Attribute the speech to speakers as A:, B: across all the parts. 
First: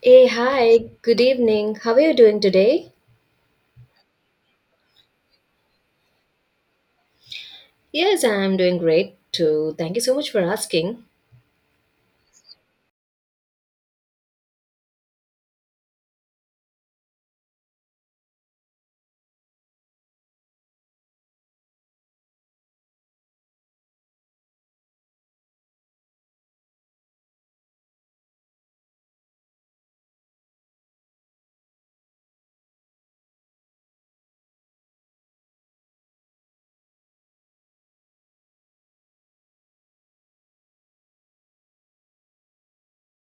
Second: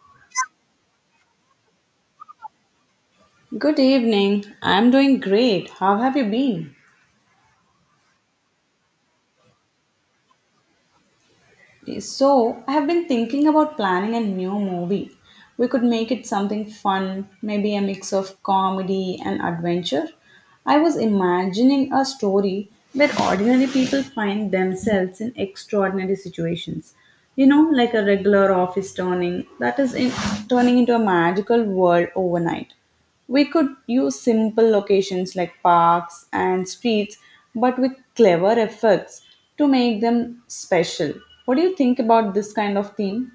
A: Hey, hi, good evening. How are you doing today?
B: Good evening. I'm doing great. How have you been?
A: Yes, I'm doing great too. Thank you so much for asking.
B: So, I have been thinking about planning a new movie. We could make it something fun, maybe a mix of comedy and adventure. I was imagining a story where ordinary people find themselves in extraordinary situations. You know, like a regular office turning that is in, turning into a magical world overnight. We could use simple locations like parks and streets, but with clever effects to make them special. What do you think about this kind of theme?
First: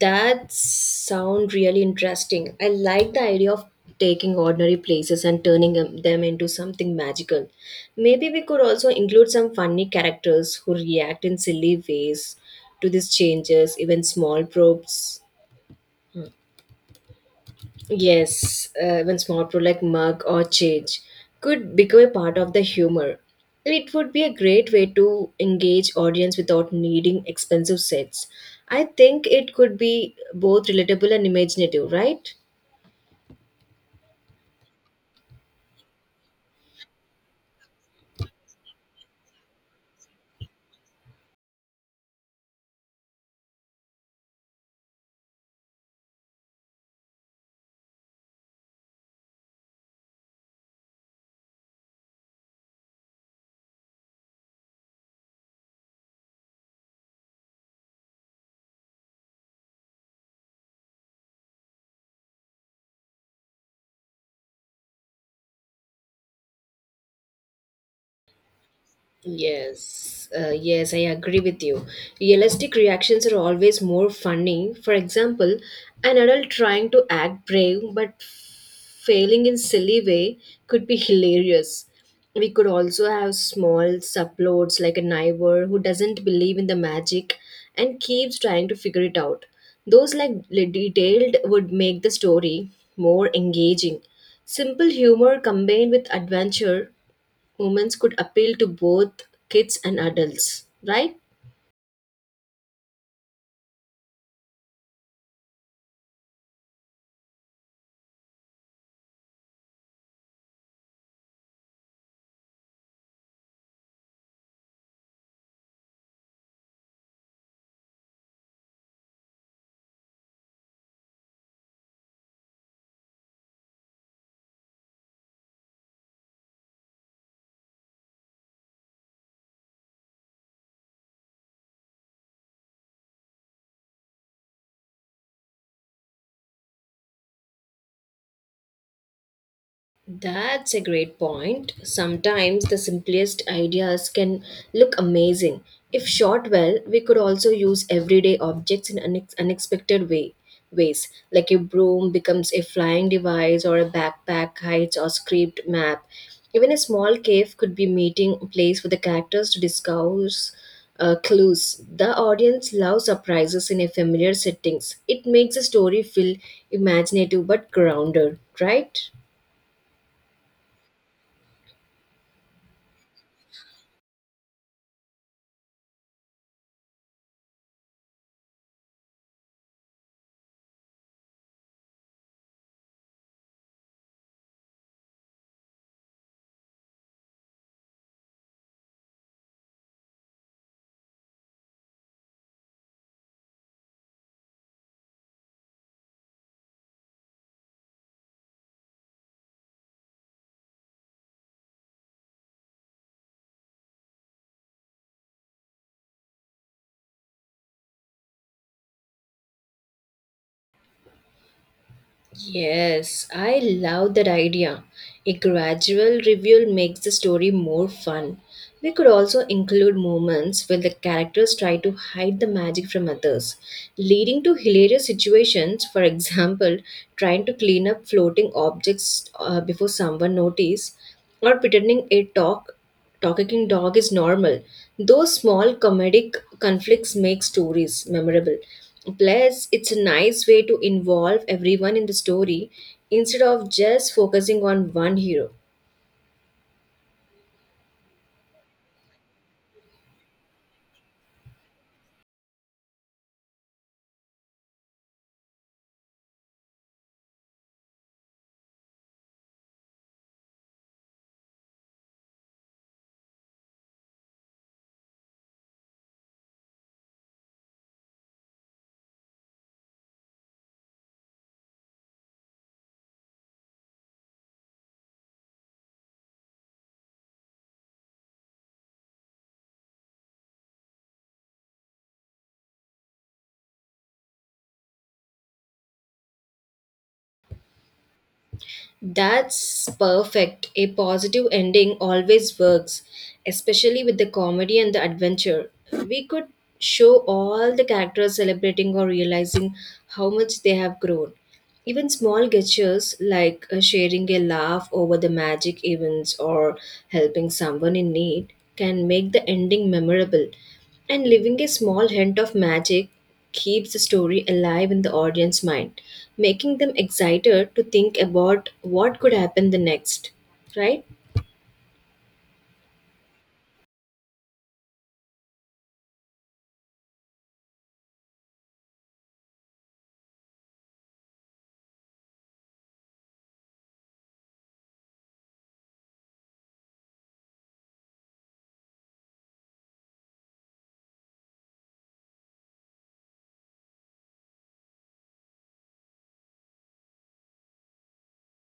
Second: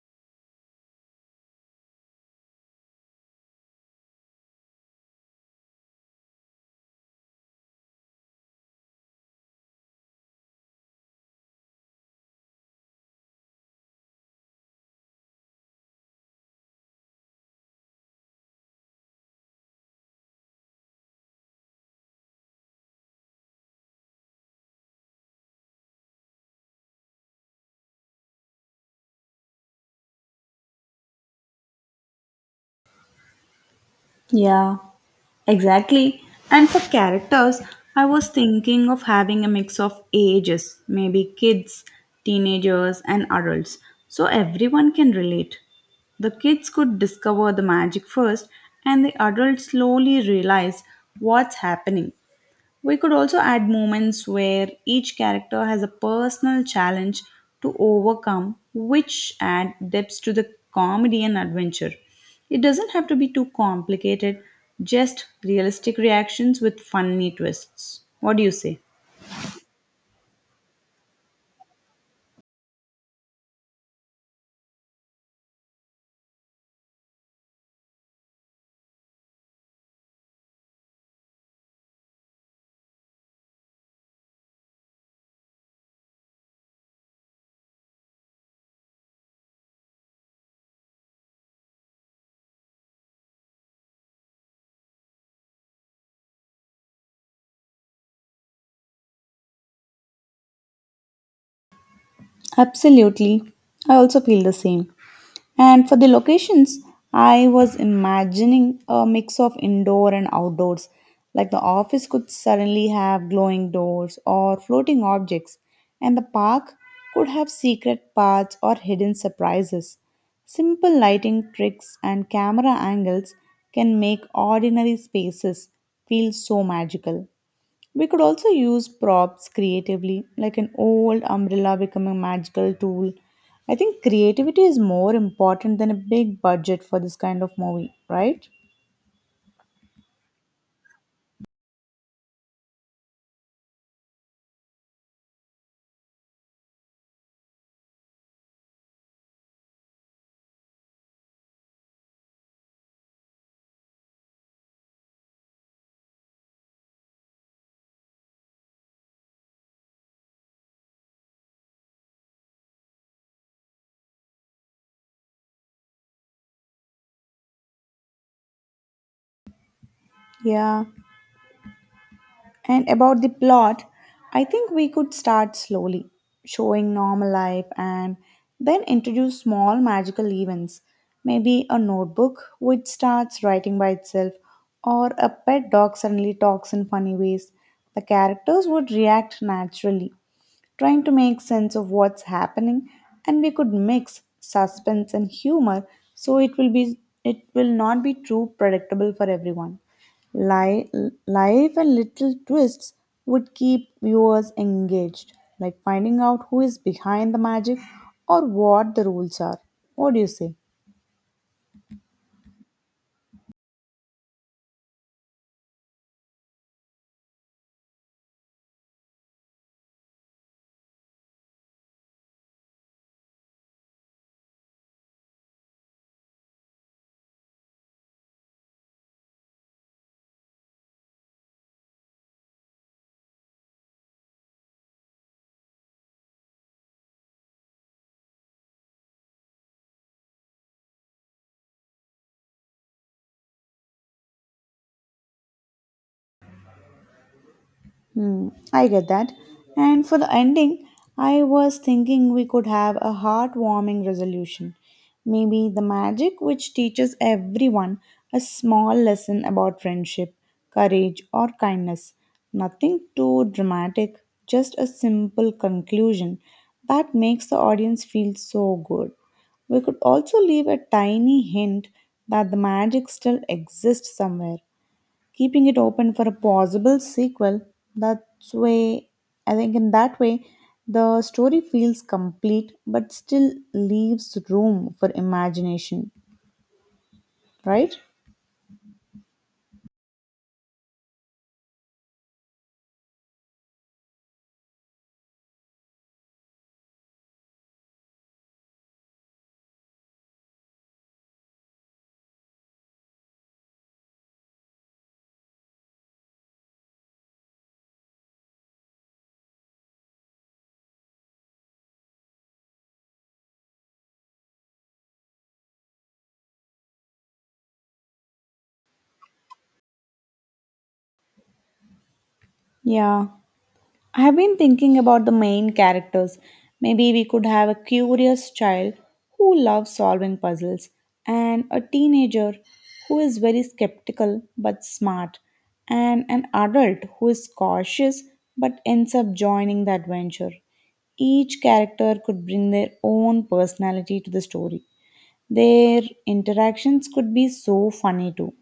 A: That sound really interesting. I like the idea of taking ordinary places and turning them into something magical. Maybe we could also include some funny characters who react in silly ways to these changes, even small probes. Yes, even small pro like mug or change could become a part of the humor. It would be a great way to engage audience without needing expensive sets. I think it could be both relatable and imaginative, right?
B: Yeah, exactly. And for characters, I was thinking of having a mix of ages, maybe kids, teenagers, and adults, so everyone can relate. The kids could discover the magic first, and the adults slowly realize what's happening. We could also add moments where each character has a personal challenge to overcome, which add depth to the comedy and adventure. It doesn't have to be too complicated, just realistic reactions with funny twists. What do you say?
A: Yes, I agree with you. Realistic reactions are always more funny. For example, an adult trying to act brave but failing in silly way could be hilarious. We could also have small subplots like a neighbor who doesn't believe in the magic and keeps trying to figure it out. Detailed would make the story more engaging. Simple humor combined with adventure moments could appeal to both kids and adults, right?
B: Absolutely. I also feel the same. And for the locations, I was imagining a mix of indoor and outdoors. Like the office could suddenly have glowing doors or floating objects, and the park could have secret paths or hidden surprises. Simple lighting tricks and camera angles can make ordinary spaces feel so magical. We could also use props creatively, like an old umbrella becoming a magical tool. I think creativity is more important than a big budget for this kind of movie, right?
A: That's a great point. Sometimes the simplest ideas can look amazing. If shot well, we could also use everyday objects in unexpected ways. Like a broom becomes a flying device or a backpack hides or script map. Even a small cave could be meeting place for the characters to discuss clues. The audience loves surprises in a familiar settings. It makes the story feel imaginative but grounded, right?
B: Yeah. And about the plot, I think we could start slowly, showing normal life and then introduce small magical events. Maybe a notebook which starts writing by itself, or a pet dog suddenly talks in funny ways. The characters would react naturally, trying to make sense of what's happening, and we could mix suspense and humor so it will not be too predictable for everyone. Li- Life and little twists would keep viewers engaged, like finding out who is behind the magic or what the rules are. What do you say?
A: Yes, I love that idea. A gradual reveal makes the story more fun. We could also include moments where the characters try to hide the magic from others, leading to hilarious situations, for example, trying to clean up floating objects before someone notices, or pretending a talking dog is normal. Those small comedic conflicts make stories memorable. Plus, it's a nice way to involve everyone in the story instead of just focusing on one hero.
B: Hmm, I get that. And for the ending, I was thinking we could have a heartwarming resolution. Maybe the magic which teaches everyone a small lesson about friendship, courage, or kindness. Nothing too dramatic, just a simple conclusion that makes the audience feel so good. We could also leave a tiny hint that the magic still exists somewhere, keeping it open for a possible sequel. That's way I think in that way the story feels complete but still leaves room for imagination, right?
A: That's perfect. A positive ending always works, especially with the comedy and the adventure. We could show all the characters celebrating or realizing how much they have grown. Even small gestures like sharing a laugh over the magic events, or helping someone in need, can make the ending memorable. And leaving a small hint of magic keeps the story alive in the audience mind, making them excited to think about what could happen the next, right?
B: Yeah. I have been thinking about the main characters. Maybe we could have a curious child who loves solving puzzles, and a teenager who is very skeptical but smart, and an adult who is cautious but ends up joining the adventure. Each character could bring their own personality to the story. Their interactions could be so funny too,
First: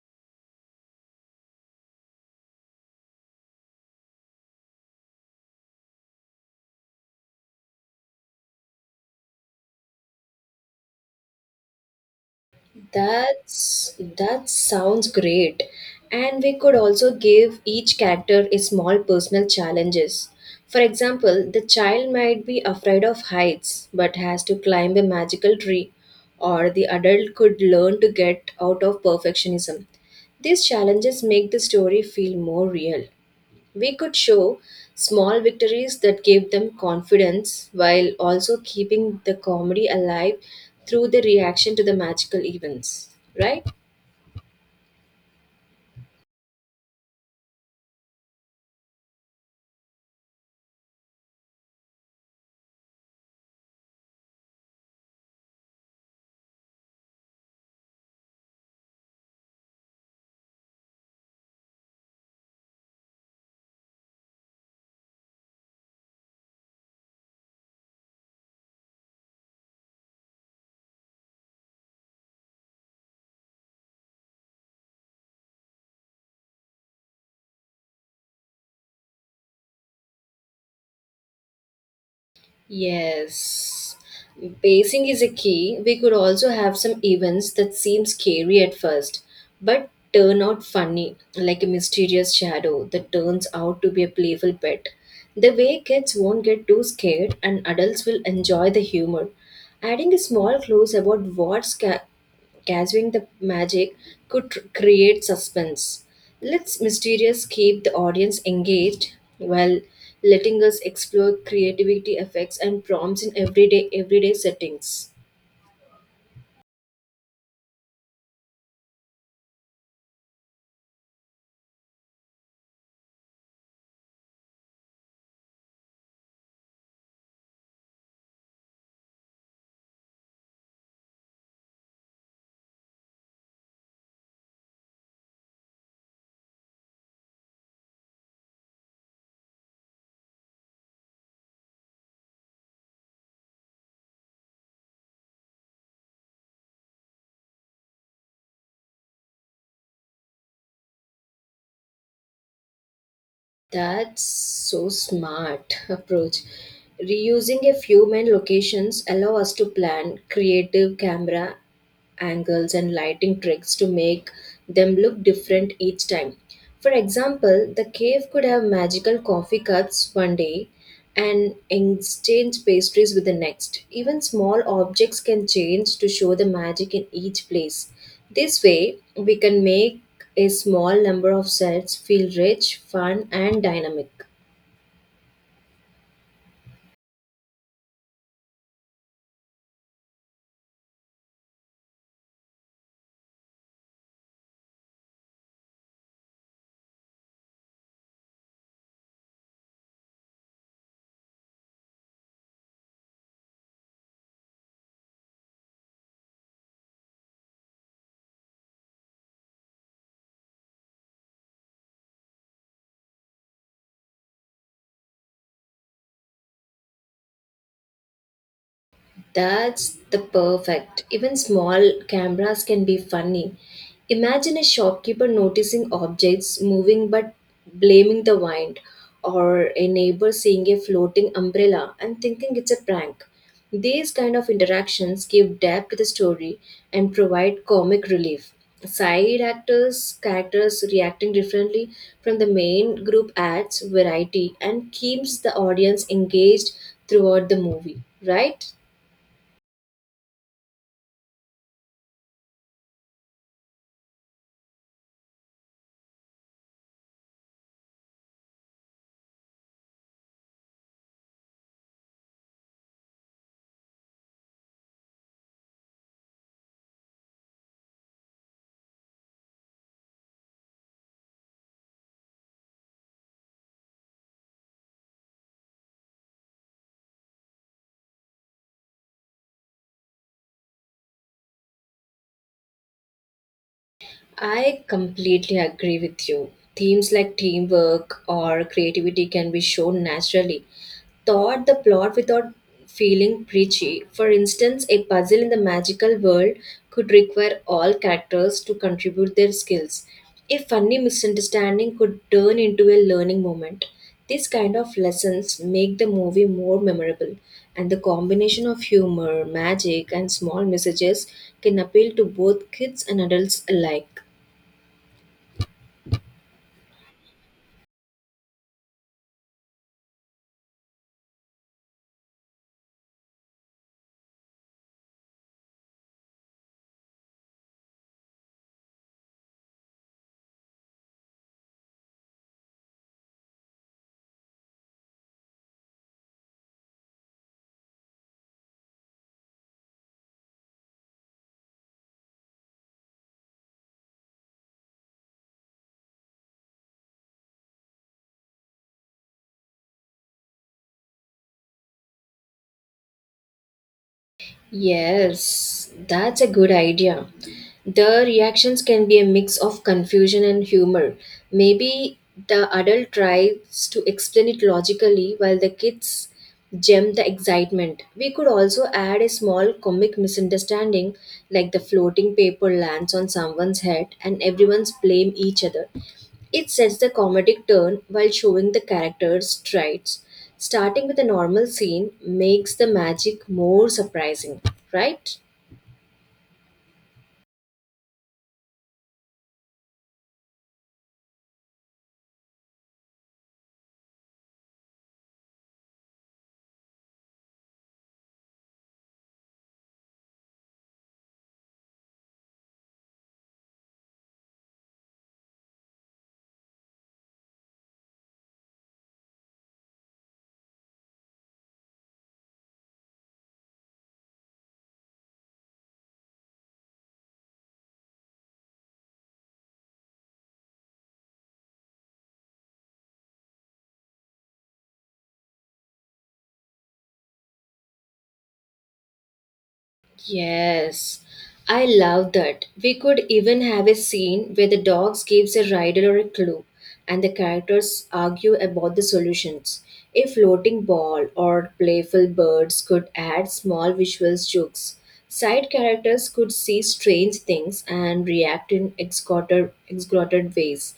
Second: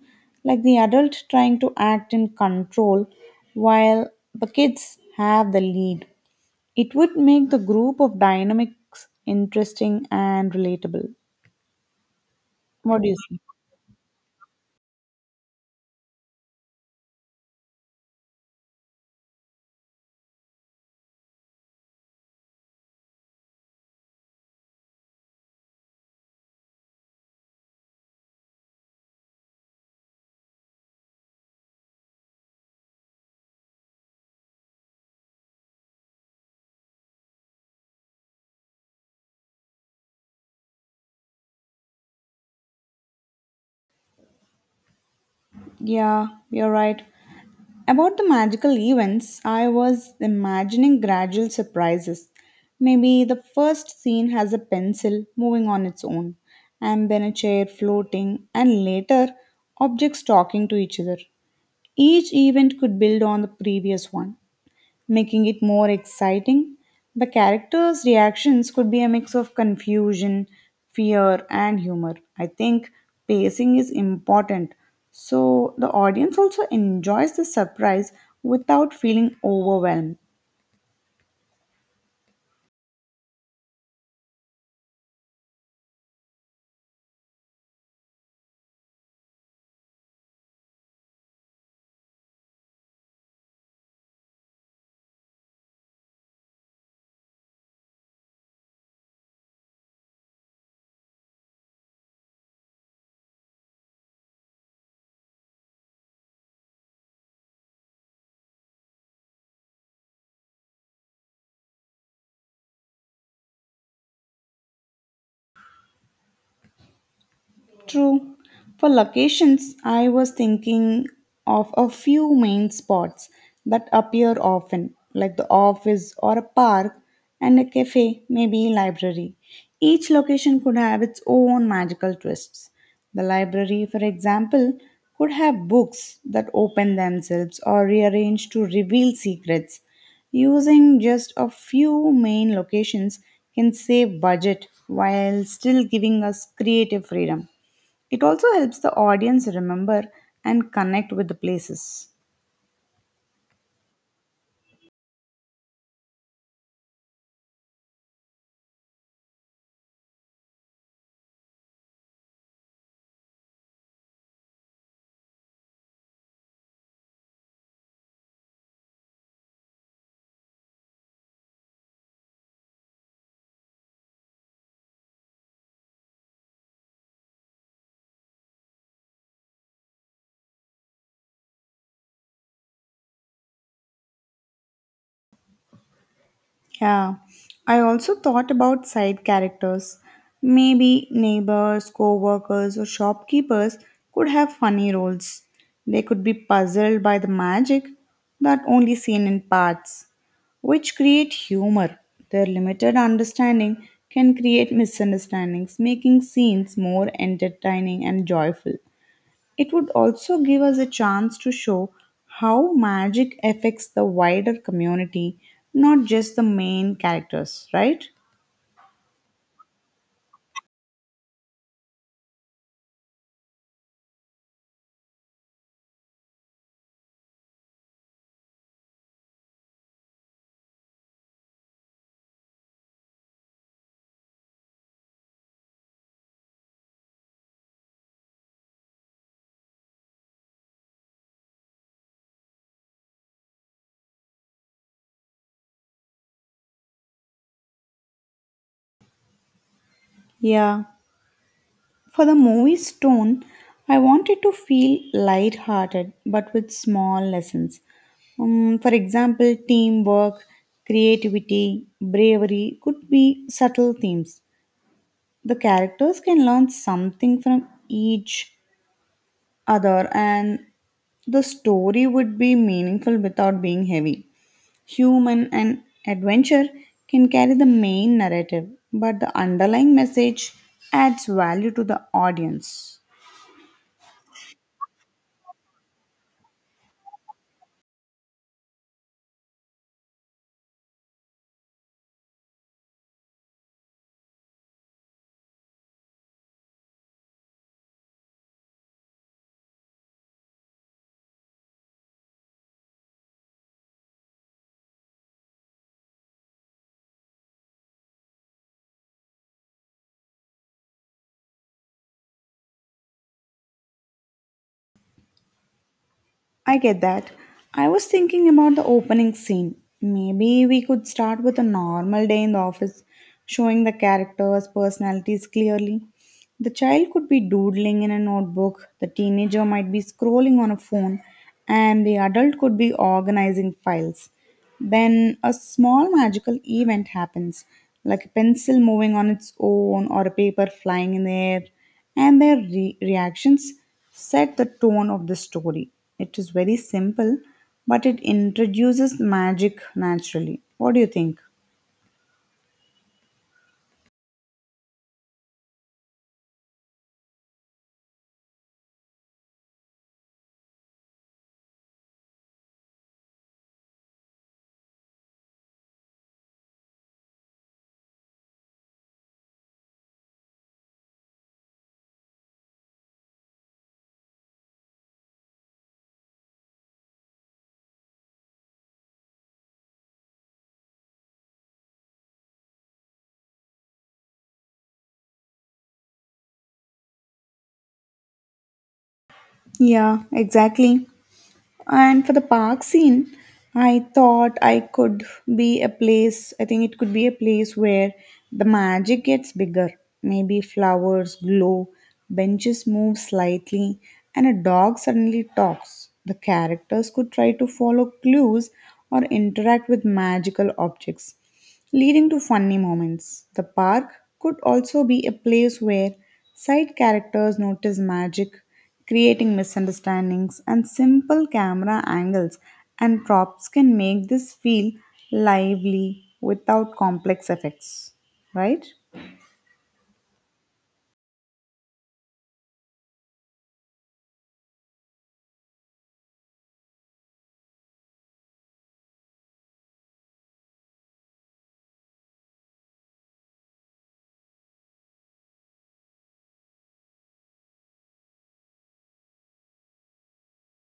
B: like the adult trying to act in control while the kids have the lead. It would make the group of dynamics interesting and relatable. What do you think?
A: That's that sounds great. And we could also give each character a small personal challenges. For example, the child might be afraid of heights but has to climb a magical tree, or the adult could learn to get out of perfectionism. These challenges make the story feel more real. We could show small victories that gave them confidence while also keeping the comedy alive through the reaction to the magical events, right?
B: Yeah, you're right. About the magical events, I was imagining gradual surprises. Maybe the first scene has a pencil moving on its own, and then a chair floating, and later objects talking to each other. Each event could build on the previous one, making it more exciting. The characters' reactions could be a mix of confusion, fear, and humor. I think pacing is important so the audience also enjoys the surprise without feeling overwhelmed.
A: Yes. Pacing is a key. We could also have some events that seem scary at first, but turn out funny, like a mysterious shadow that turns out to be a playful pet. The way kids won't get too scared and adults will enjoy the humor. Adding a small clues about what gathering the magic could create suspense. Let's mysterious keep the audience engaged while letting us explore creativity effects and prompts in everyday settings.
B: True. For locations, I was thinking of a few main spots that appear often, like the office or a park and a cafe, maybe library. Each location could have its own magical twists. The library, for example, could have books that open themselves or rearrange to reveal secrets. Using just a few main locations can save budget while still giving us creative freedom. It also helps the audience remember and connect with the places.
A: That's so smart approach. Reusing a few main locations allow us to plan creative camera angles and lighting tricks to make them look different each time. For example, the cave could have magical coffee cups one day and exchange pastries with the next. Even small objects can change to show the magic in each place. This way, we can make a small number of sets feel rich, fun, and dynamic.
B: Yeah, I also thought about side characters. Maybe neighbors, co workers, or shopkeepers could have funny roles. They could be puzzled by the magic that only seen in parts, which create humor. Their limited understanding can create misunderstandings, making scenes more entertaining and joyful. It would also give us a chance to show how magic affects the wider community, not just the main characters, right?
A: That's the perfect. Even small cameras can be funny. Imagine a shopkeeper noticing objects moving but blaming the wind, or a neighbor seeing a floating umbrella and thinking it's a prank. These kind of interactions give depth to the story and provide comic relief. Side actors, characters reacting differently from the main group adds variety and keeps the audience engaged throughout the movie, right?
B: Yeah. For the movie's tone, I wanted to feel light-hearted but with small lessons. For example, teamwork, creativity, bravery could be subtle themes. The characters can learn something from each other, and the story would be meaningful without being heavy. Human and adventure can carry the main narrative, but the underlying message adds value to the audience.
A: I completely agree with you. Themes like teamwork or creativity can be shown naturally. Thought the plot without feeling preachy. For instance, a puzzle in the magical world could require all characters to contribute their skills. A funny misunderstanding could turn into a learning moment. These kind of lessons make the movie more memorable, and the combination of humor, magic, and small messages can appeal to both kids and adults alike.
B: I get that. I was thinking about the opening scene. Maybe we could start with a normal day in the office, showing the characters' personalities clearly. The child could be doodling in a notebook, the teenager might be scrolling on a phone, and the adult could be organizing files. Then a small magical event happens, like a pencil moving on its own or a paper flying in the air, and their reactions set the tone of the story. It is very simple, but it introduces magic naturally. What do you think?
A: Yes, that's a good idea. The reactions can be a mix of confusion and humor. Maybe the adult tries to explain it logically while the kids gem the excitement. We could also add a small comic misunderstanding, like the floating paper lands on someone's head and everyone's blame each other. It sets the comedic turn while showing the characters' traits. Starting with a normal scene makes the magic more surprising, right?
B: Yeah, exactly. And for the park scene, I thought I could be a place, I think it could be a place where the magic gets bigger. Maybe flowers glow, benches move slightly, and a dog suddenly talks. The characters could try to follow clues or interact with magical objects, leading to funny moments. The park could also be a place where side characters notice magic, creating misunderstandings, and simple camera angles and props can make this feel lively without complex effects. Right?
A: Yes, I love that. We could even have a scene where the dogs gives a riddle or a clue, and the characters argue about the solutions. A floating ball or playful birds could add small visual jokes. Side characters could see strange things and react in exaggerated ways,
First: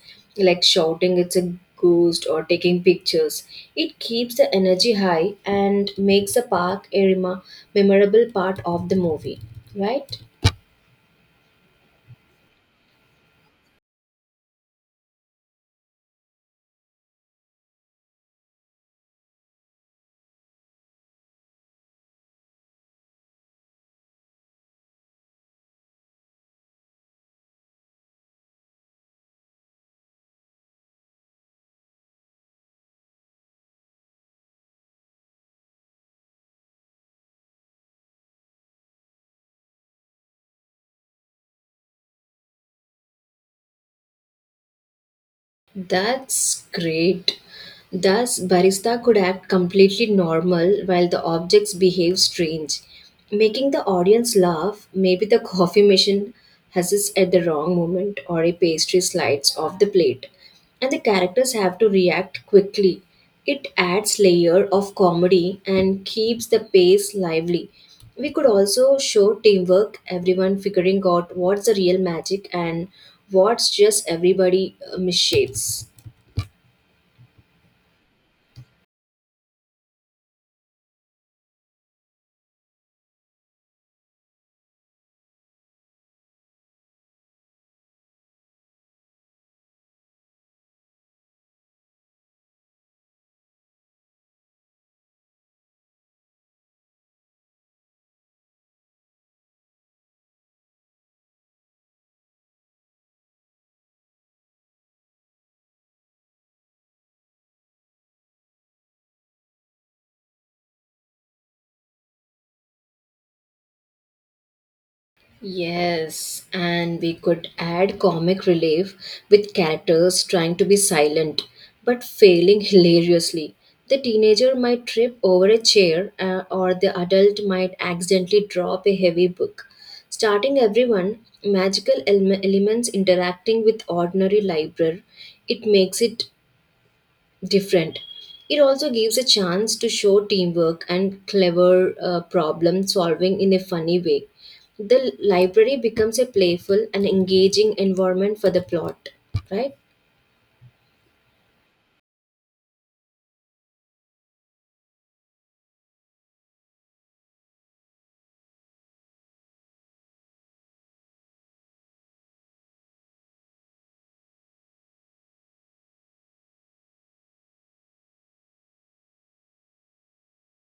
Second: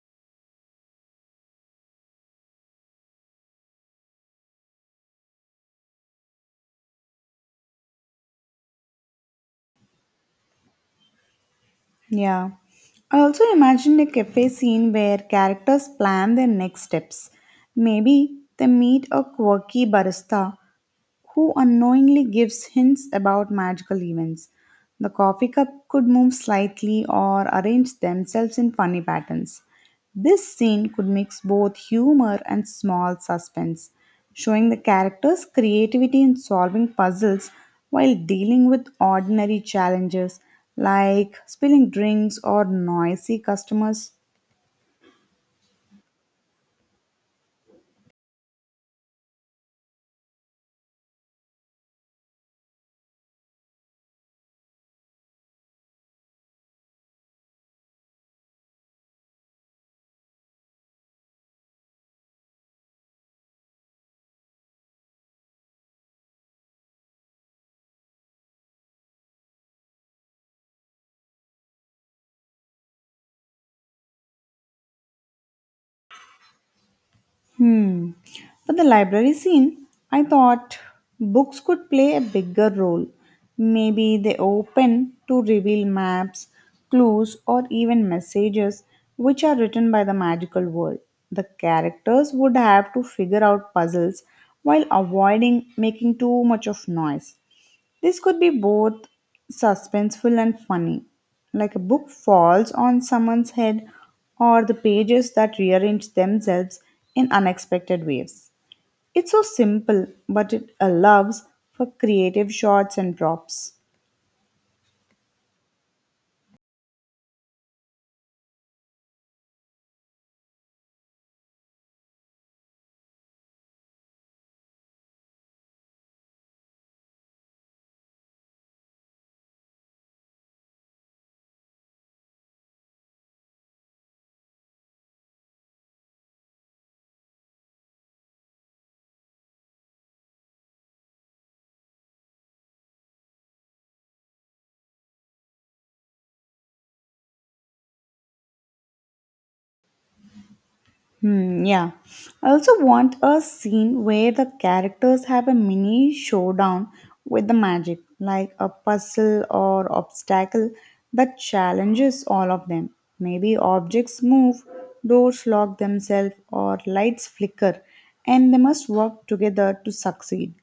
A: like shouting "It's a ghosts," or taking pictures. It keeps the energy high and makes the park a memorable part of the movie, right?
B: Yeah. I also imagined a cafe scene where characters plan their next steps. Maybe they meet a quirky barista who unknowingly gives hints about magical events. The coffee cup could move slightly or arrange themselves in funny patterns. This scene could mix both humor and small suspense, showing the characters' creativity in solving puzzles while dealing with ordinary challenges like spilling drinks or noisy customers.
A: That's great. Thus, barista could act completely normal while the objects behave strange, making the audience laugh. Maybe the coffee machine huzzes at the wrong moment, or a pastry slides off the plate, and the characters have to react quickly. It adds layer of comedy and keeps the pace lively. We could also show teamwork, everyone figuring out what's the real magic and what's just everybody misshapes.
B: Hmm. For the library scene, I thought books could play a bigger role. Maybe they open to reveal maps, clues, or even messages which are written by the magical world. The characters would have to figure out puzzles while avoiding making too much of noise. This could be both suspenseful and funny. Like a book falls on someone's head or the pages that rearrange themselves in unexpected ways. It's so simple, but it allows for creative shots and drops.
A: Yes, and we could add comic relief with characters trying to be silent but failing hilariously. The teenager might trip over a chair, or the adult might accidentally drop a heavy book. Starting everyone, magical elements interacting with ordinary library, it makes it different. It also gives a chance to show teamwork and clever problem solving in a funny way. The library becomes a playful and engaging environment for the plot, right?
B: Hmm, yeah. I also want a scene where the characters have a mini showdown with the magic, like a puzzle or obstacle that challenges all of them. Maybe objects move, doors lock themselves, or lights flicker, and they must work together to succeed.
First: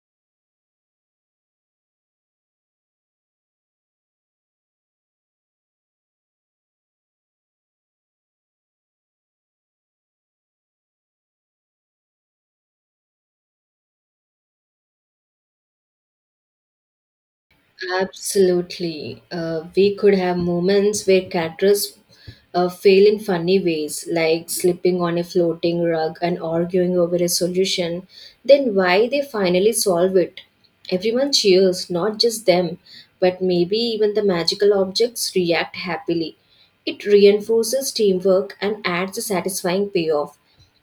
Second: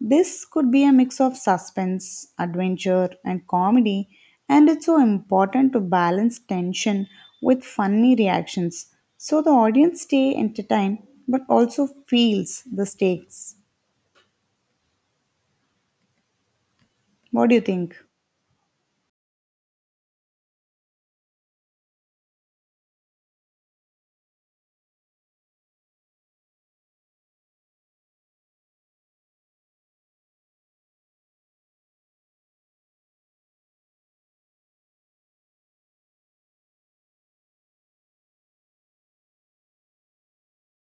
B: This could be a mix of suspense, adventure, and comedy, and it's so important to balance tension with funny reactions so the audience stay entertained but also feels the stakes. What do you think?
A: Absolutely. We could have moments where caterers fail in funny ways, like slipping on a floating rug and arguing over a solution. Then why they finally solve it? Everyone cheers, not just them, but maybe even the magical objects react happily. It reinforces teamwork and adds a satisfying payoff.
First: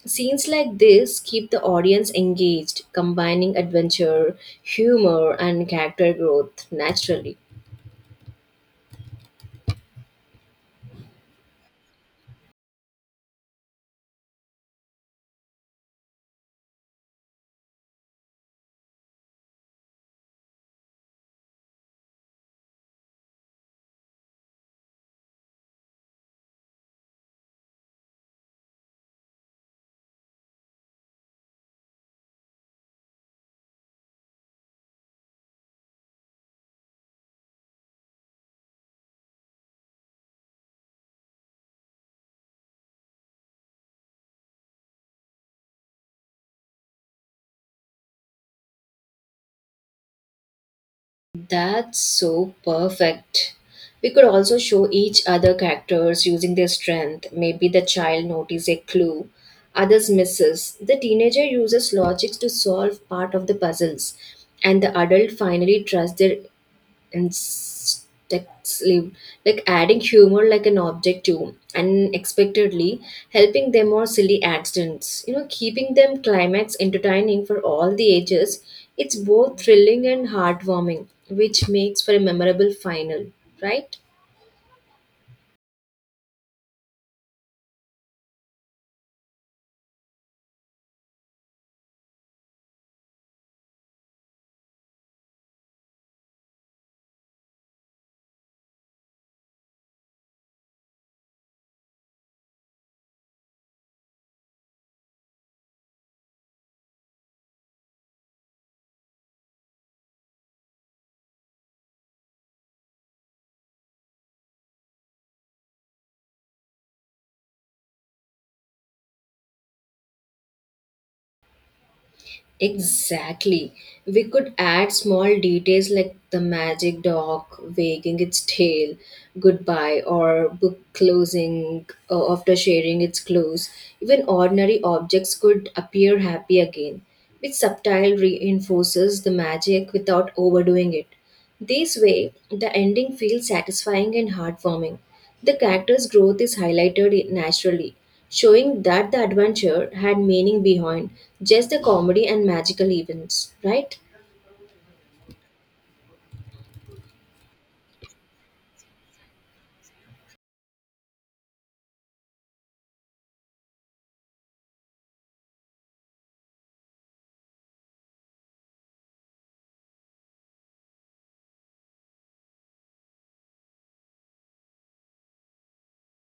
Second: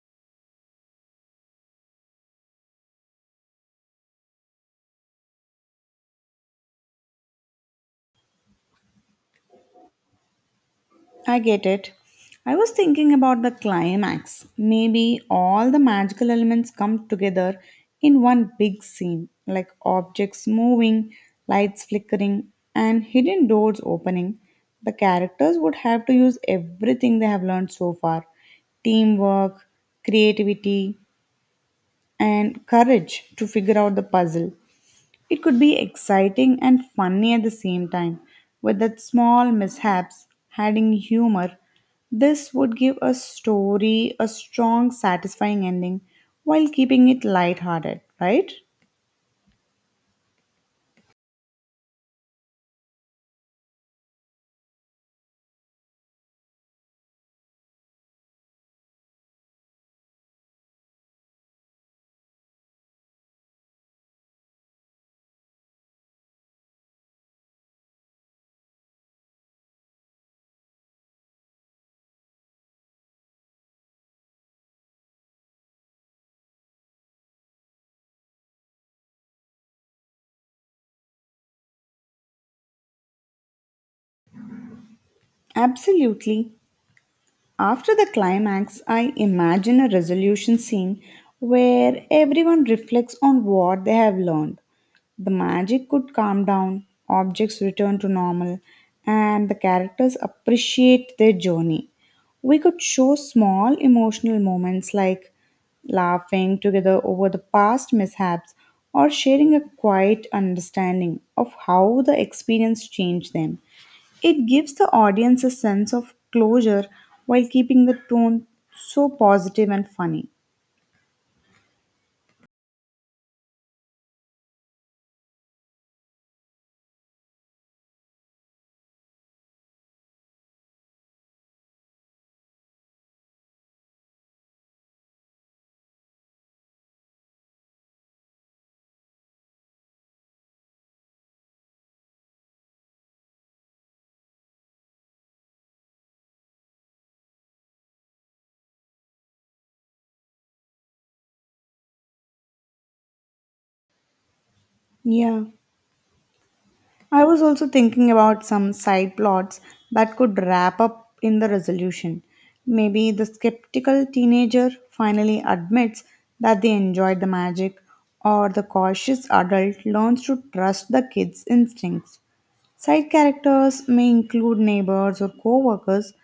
A: Scenes like this keep the audience engaged, combining adventure, humor, and character growth naturally.
B: I get it. I was thinking about the climax. Maybe all the magical elements come together in one big scene, like objects moving, lights flickering, and hidden doors opening. The characters would have to use everything they have learned so far: teamwork, creativity, and courage to figure out the puzzle. It could be exciting and funny at the same time. With that small mishaps, adding humor, this would give a story a strong, satisfying ending while keeping it lighthearted, right?
A: That's so perfect. We could also show each other characters using their strength. Maybe the child notices a clue, others misses. The teenager uses logic to solve part of the puzzles, and the adult finally trusts their and sticks lived, like adding humor like an object to unexpectedly helping them or silly accidents, keeping them climax entertaining for all the ages. It's both thrilling and heartwarming, which makes for a memorable final, right?
B: Absolutely. After the climax, I imagine a resolution scene where everyone reflects on what they have learned. The magic could calm down, objects return to normal, and the characters appreciate their journey. We could show small emotional moments like laughing together over the past mishaps or sharing a quiet understanding of how the experience changed them. It gives the audience a sense of closure while keeping the tone so positive and funny.
A: Exactly. We could add small details like the magic dog wagging its tail goodbye, or book closing after sharing its close. Even ordinary objects could appear happy again, which subtile reinforces the magic without overdoing it. This way, the ending feels satisfying and heartwarming. The character's growth is highlighted naturally, showing that the adventure had meaning behind just the comedy and magical events, right?
B: Yeah. I was also thinking about some side plots that could wrap up in the resolution. Maybe the skeptical teenager finally admits that they enjoyed the magic, or the cautious adult learns to trust the kid's instincts. Side characters may include neighbors or coworkers,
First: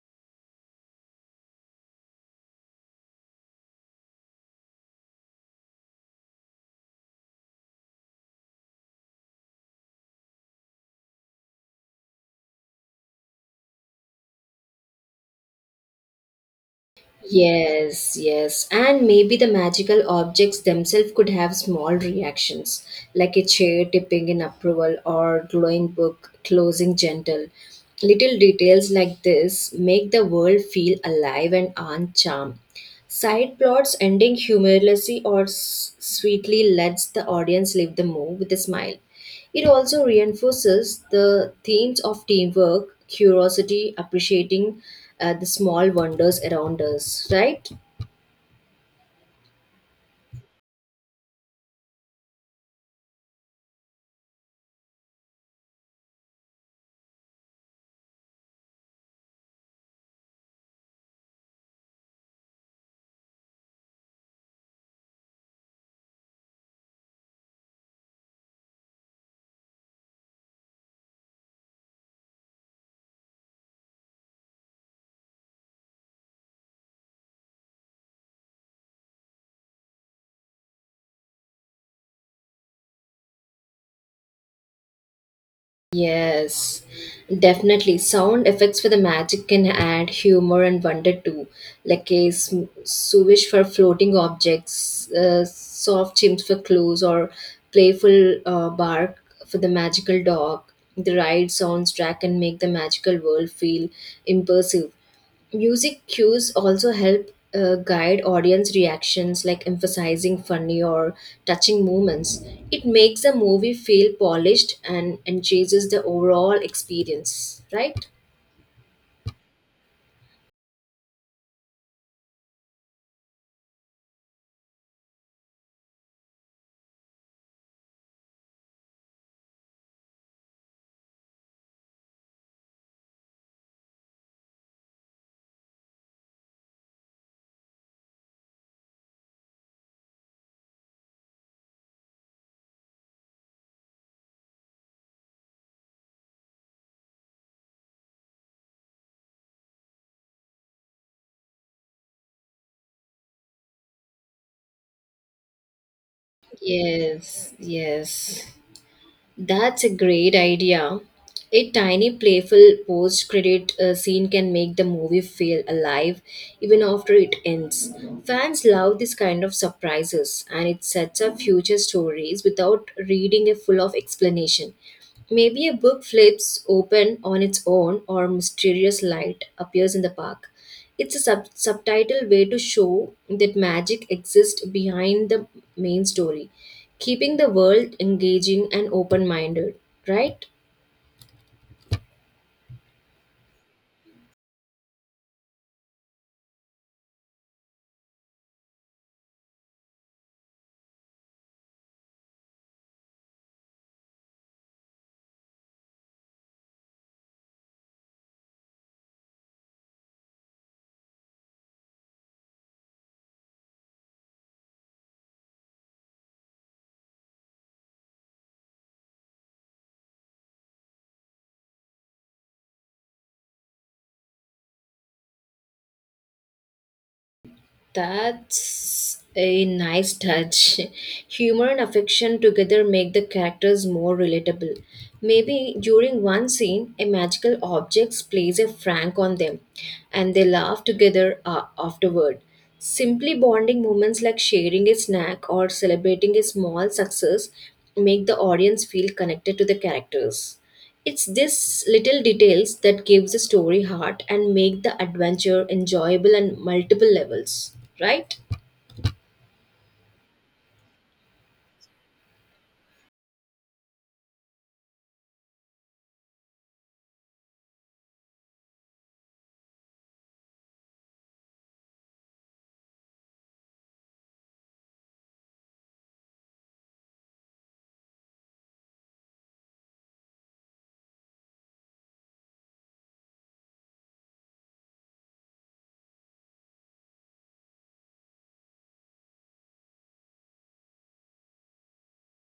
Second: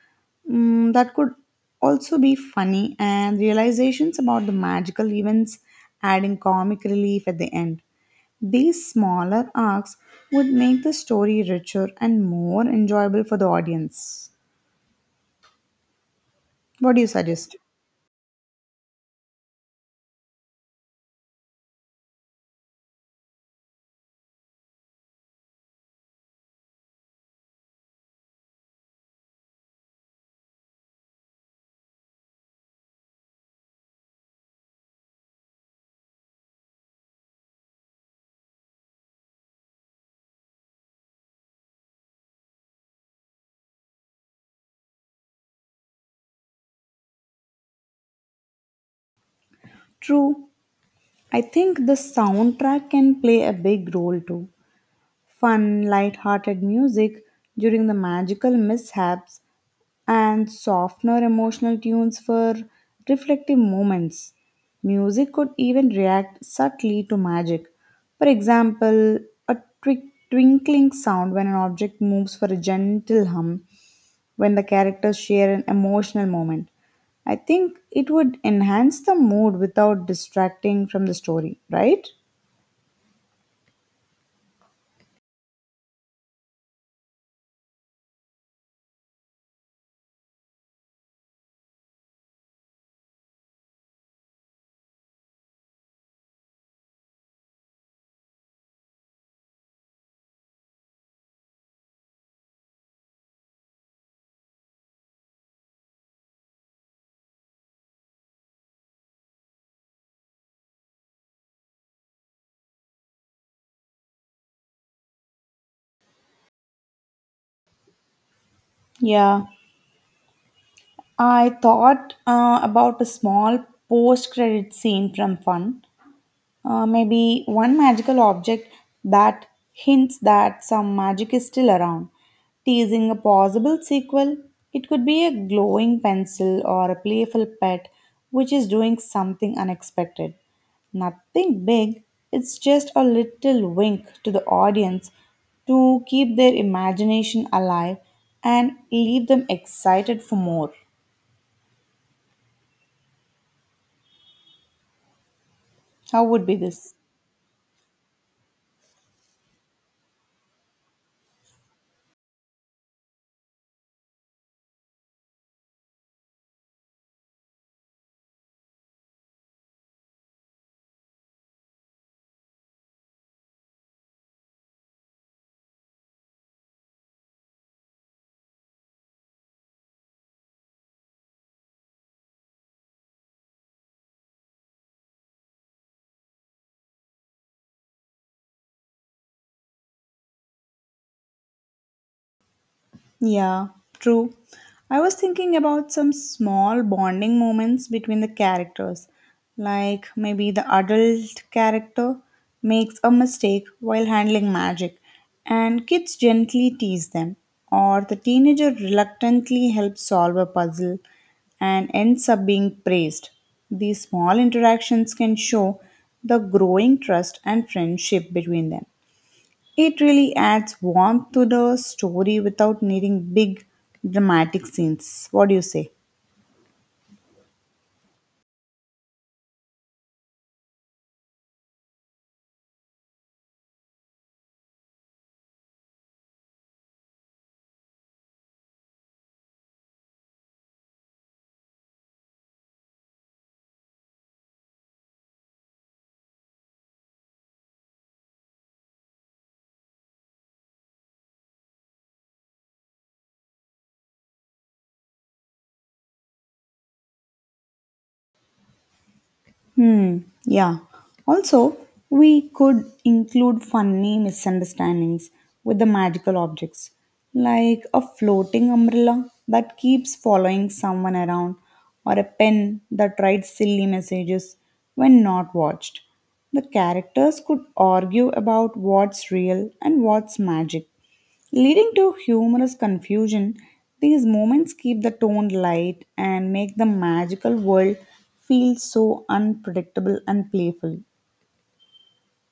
B: that could also be funny, and realizations about the magical events adding comic relief at the end. These smaller arcs would make the story richer and more enjoyable for the audience. What do you suggest?
A: Yes, yes. And maybe the magical objects themselves could have small reactions, like a chair tipping in approval or glowing book closing gentle. Little details like this make the world feel alive and on charm. Side plots ending humorously or sweetly lets the audience leave the move with a smile. It also reinforces the themes of teamwork, curiosity, appreciating the small wonders around us, right?
B: True, I think the soundtrack can play a big role too. Fun, light-hearted music during the magical mishaps and softener emotional tunes for reflective moments. Music could even react subtly to magic. For example, a twi- twinkling sound when an object moves for a gentle hum when the characters share an emotional moment. I think it would enhance the mood without distracting from the story, right?
A: Yes, definitely. Sound effects for the magic can add humor and wonder too, like a swish for floating objects, soft chimps for clues, or playful bark for the magical dog. The ride soundtrack can make the magical world feel immersive. Music cues also help guide audience reactions, like emphasizing funny or touching moments. It makes the movie feel polished and enhances the overall experience, right?
B: Yeah, I thought about a small post credit scene from Fun. Maybe one magical object that hints that some magic is still around, teasing a possible sequel. It could be a glowing pencil or a playful pet which is doing something unexpected. Nothing big, it's just a little wink to the audience to keep their imagination alive and leave them excited for more. How would be this?
A: Yes, yes. That's a great idea. A tiny, playful post credit scene can make the movie feel alive even after it ends. Fans love this kind of surprises, and it sets up future stories without reading a full of explanation. Maybe a book flips open on its own, or mysterious light appears in the park. It's a subtitle way to show that magic exists behind the main story, keeping the world engaging and open minded, right?
B: Yeah, true. I was thinking about some small bonding moments between the characters. Like maybe the adult character makes a mistake while handling magic, and kids gently tease them, or the teenager reluctantly helps solve a puzzle and ends up being praised. These small interactions can show the growing trust and friendship between them. It really adds warmth to the story without needing big dramatic scenes. What do you say?
A: That's a nice touch. Humor and affection together make the characters more relatable. Maybe during one scene, a magical object plays a prank on them and they laugh together afterward. Simply bonding moments like sharing a snack or celebrating a small success make the audience feel connected to the characters. It's these little details that gives the story heart and make the adventure enjoyable on multiple levels, right?
B: Hmm, yeah. Also, we could include funny misunderstandings with the magical objects, like a floating umbrella that keeps following someone around, or a pen that writes silly messages when not watched. The characters could argue about what's real and what's magic, leading to humorous confusion. These moments keep the tone light and make the magical world feel so unpredictable and playful.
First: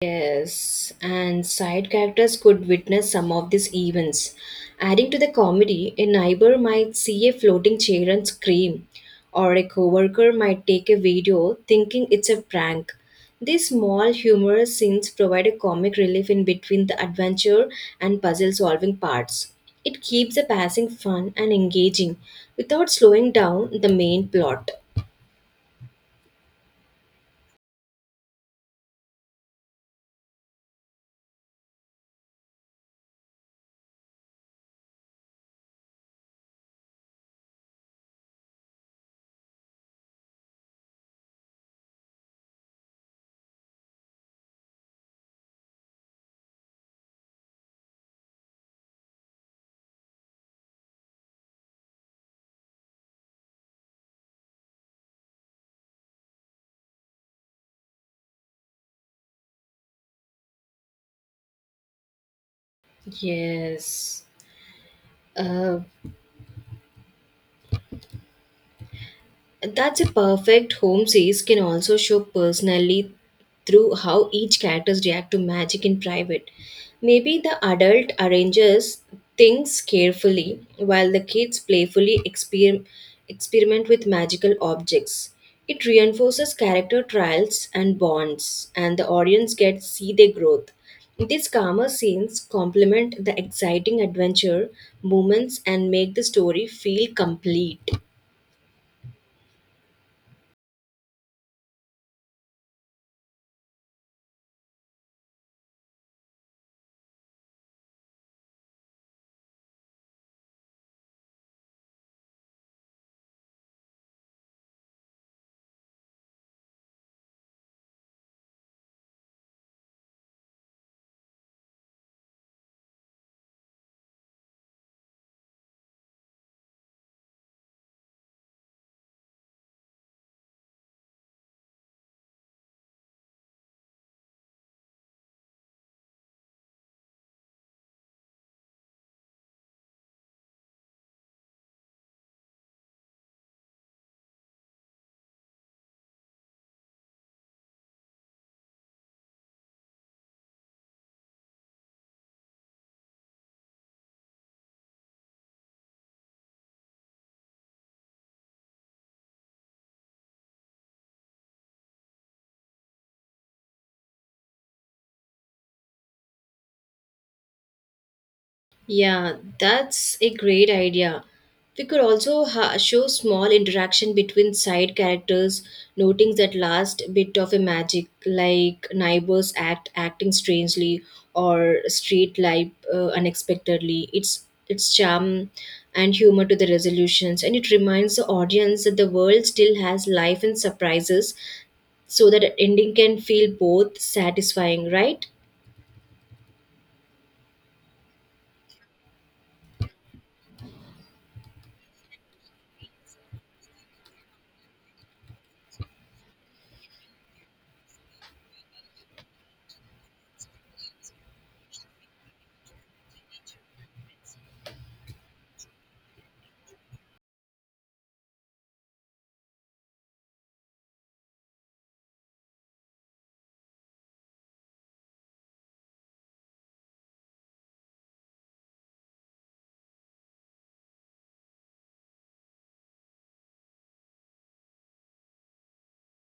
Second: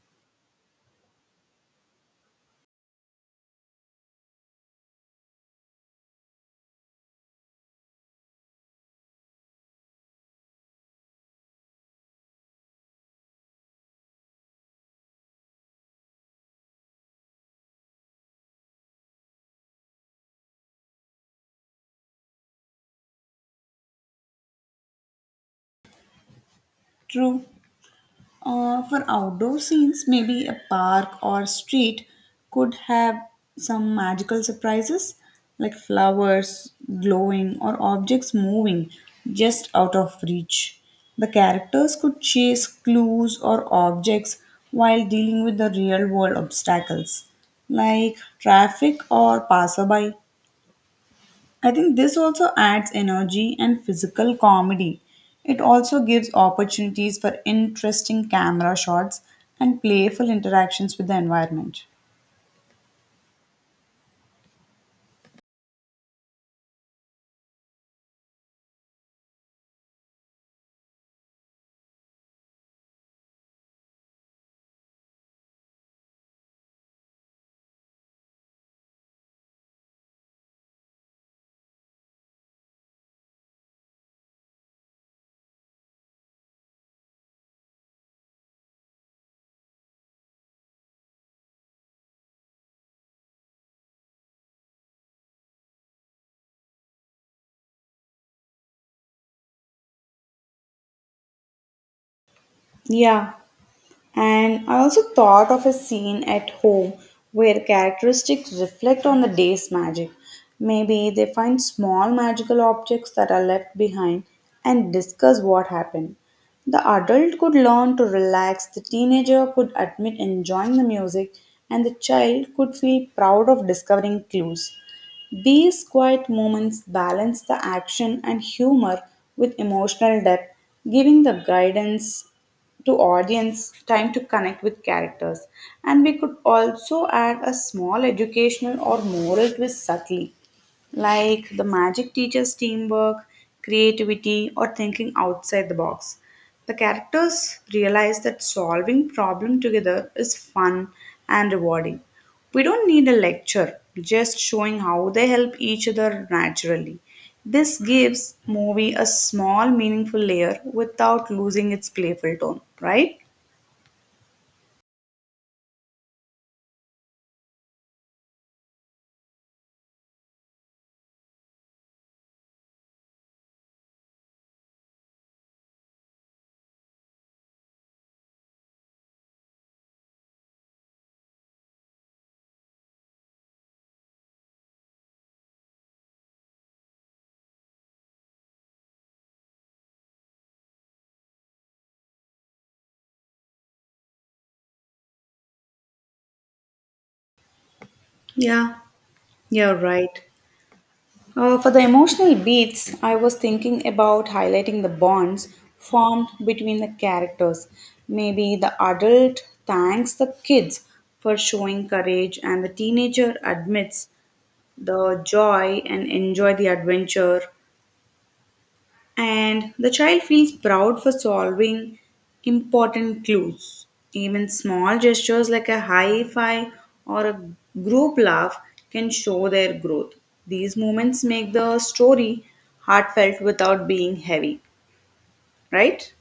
A: Yes, and side characters could witness some of these events. Adding to the comedy, a neighbor might see a floating chair and scream, or a coworker might take a video thinking it's a prank. These small humorous scenes provide a comic relief in between the adventure and puzzle solving parts. It keeps the passing fun and engaging without slowing down the main plot.
B: True. For outdoor scenes, maybe a park or street could have some magical surprises like flowers glowing or objects moving just out of reach. The characters could chase clues or objects while dealing with the real world obstacles like traffic or passerby. I think this also adds energy and physical comedy. It also gives opportunities for interesting camera shots and playful interactions with the environment.
A: Yes. uh. That's a perfect. Home scenes can also show personally through how each characters react to magic in private. Maybe the adult arranges things carefully while the kids playfully experiment with magical objects. It reinforces character trials and bonds, and the audience gets see their growth. These calmer scenes complement the exciting adventure moments and make the story feel complete.
B: Yeah, and I also thought of a scene at home where characteristics reflect on the day's magic. Maybe they find small magical objects that are left behind and discuss what happened. The adult could learn to relax, the teenager could admit enjoying the music, and the child could feel proud of discovering clues. These quiet moments balance the action and humor with emotional depth, giving the guidance to audience time to connect with characters. And we could also add a small educational or moral twist subtly, like the magic teaches teamwork, creativity, or thinking outside the box. The characters realize that solving problem together is fun and rewarding. We don't need a lecture, just showing how they help each other naturally. This gives movie a small meaningful layer without losing its playful tone, right?
A: Yeah, that's a great idea. We could also show small interaction between side characters, noting that last bit of a magic, like neighbors acting strangely or street life unexpectedly. It's its charm and humor to the resolutions, and it reminds the audience that the world still has life and surprises, so that ending can feel both satisfying, right?
B: Yeah, you're right. For the emotional beats, I was thinking about highlighting the bonds formed between the characters. Maybe the adult thanks the kids for showing courage, and the teenager admits the joy and enjoy the adventure, and the child feels proud for solving important clues. Even small gestures like a high five or a group laugh can show their growth. These moments make the story heartfelt without being heavy, right?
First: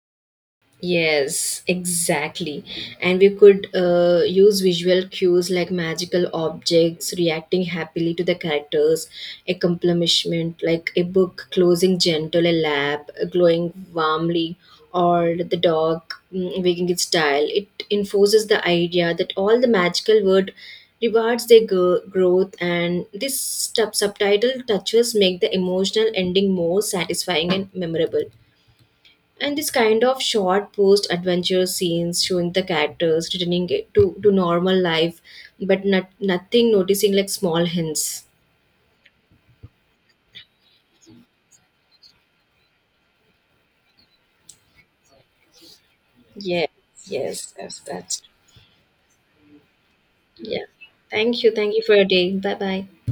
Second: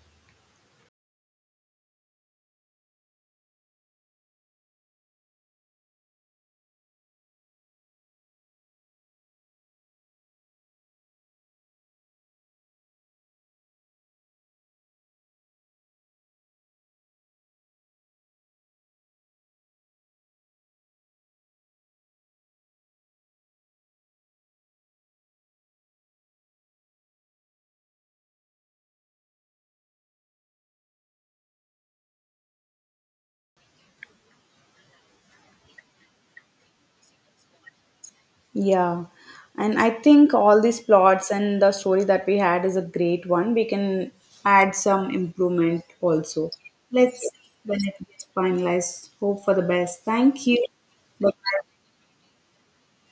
A: Yes, exactly. And we could use visual cues like magical objects reacting happily to the characters, a accomplishment like a book closing gentle, a lamp glowing warmly, or the dog wagging its tail. It enforces the idea that all the magical word rewards their growth, and this subtitle touches make the emotional ending more satisfying and memorable. And this kind of short post adventure scenes showing the characters returning it to normal life, but nothing noticing like small hints.
B: Yeah. And I think all these plots and the story that we had is a great one. We can add some improvement also.
A: Yeah,
B: Let's,
A: yes, that's,
B: when it
A: that's
B: gets finalized, hope for the best. Thank
A: yeah.
B: you. Bye-bye.
A: Thank you for your day. Bye bye.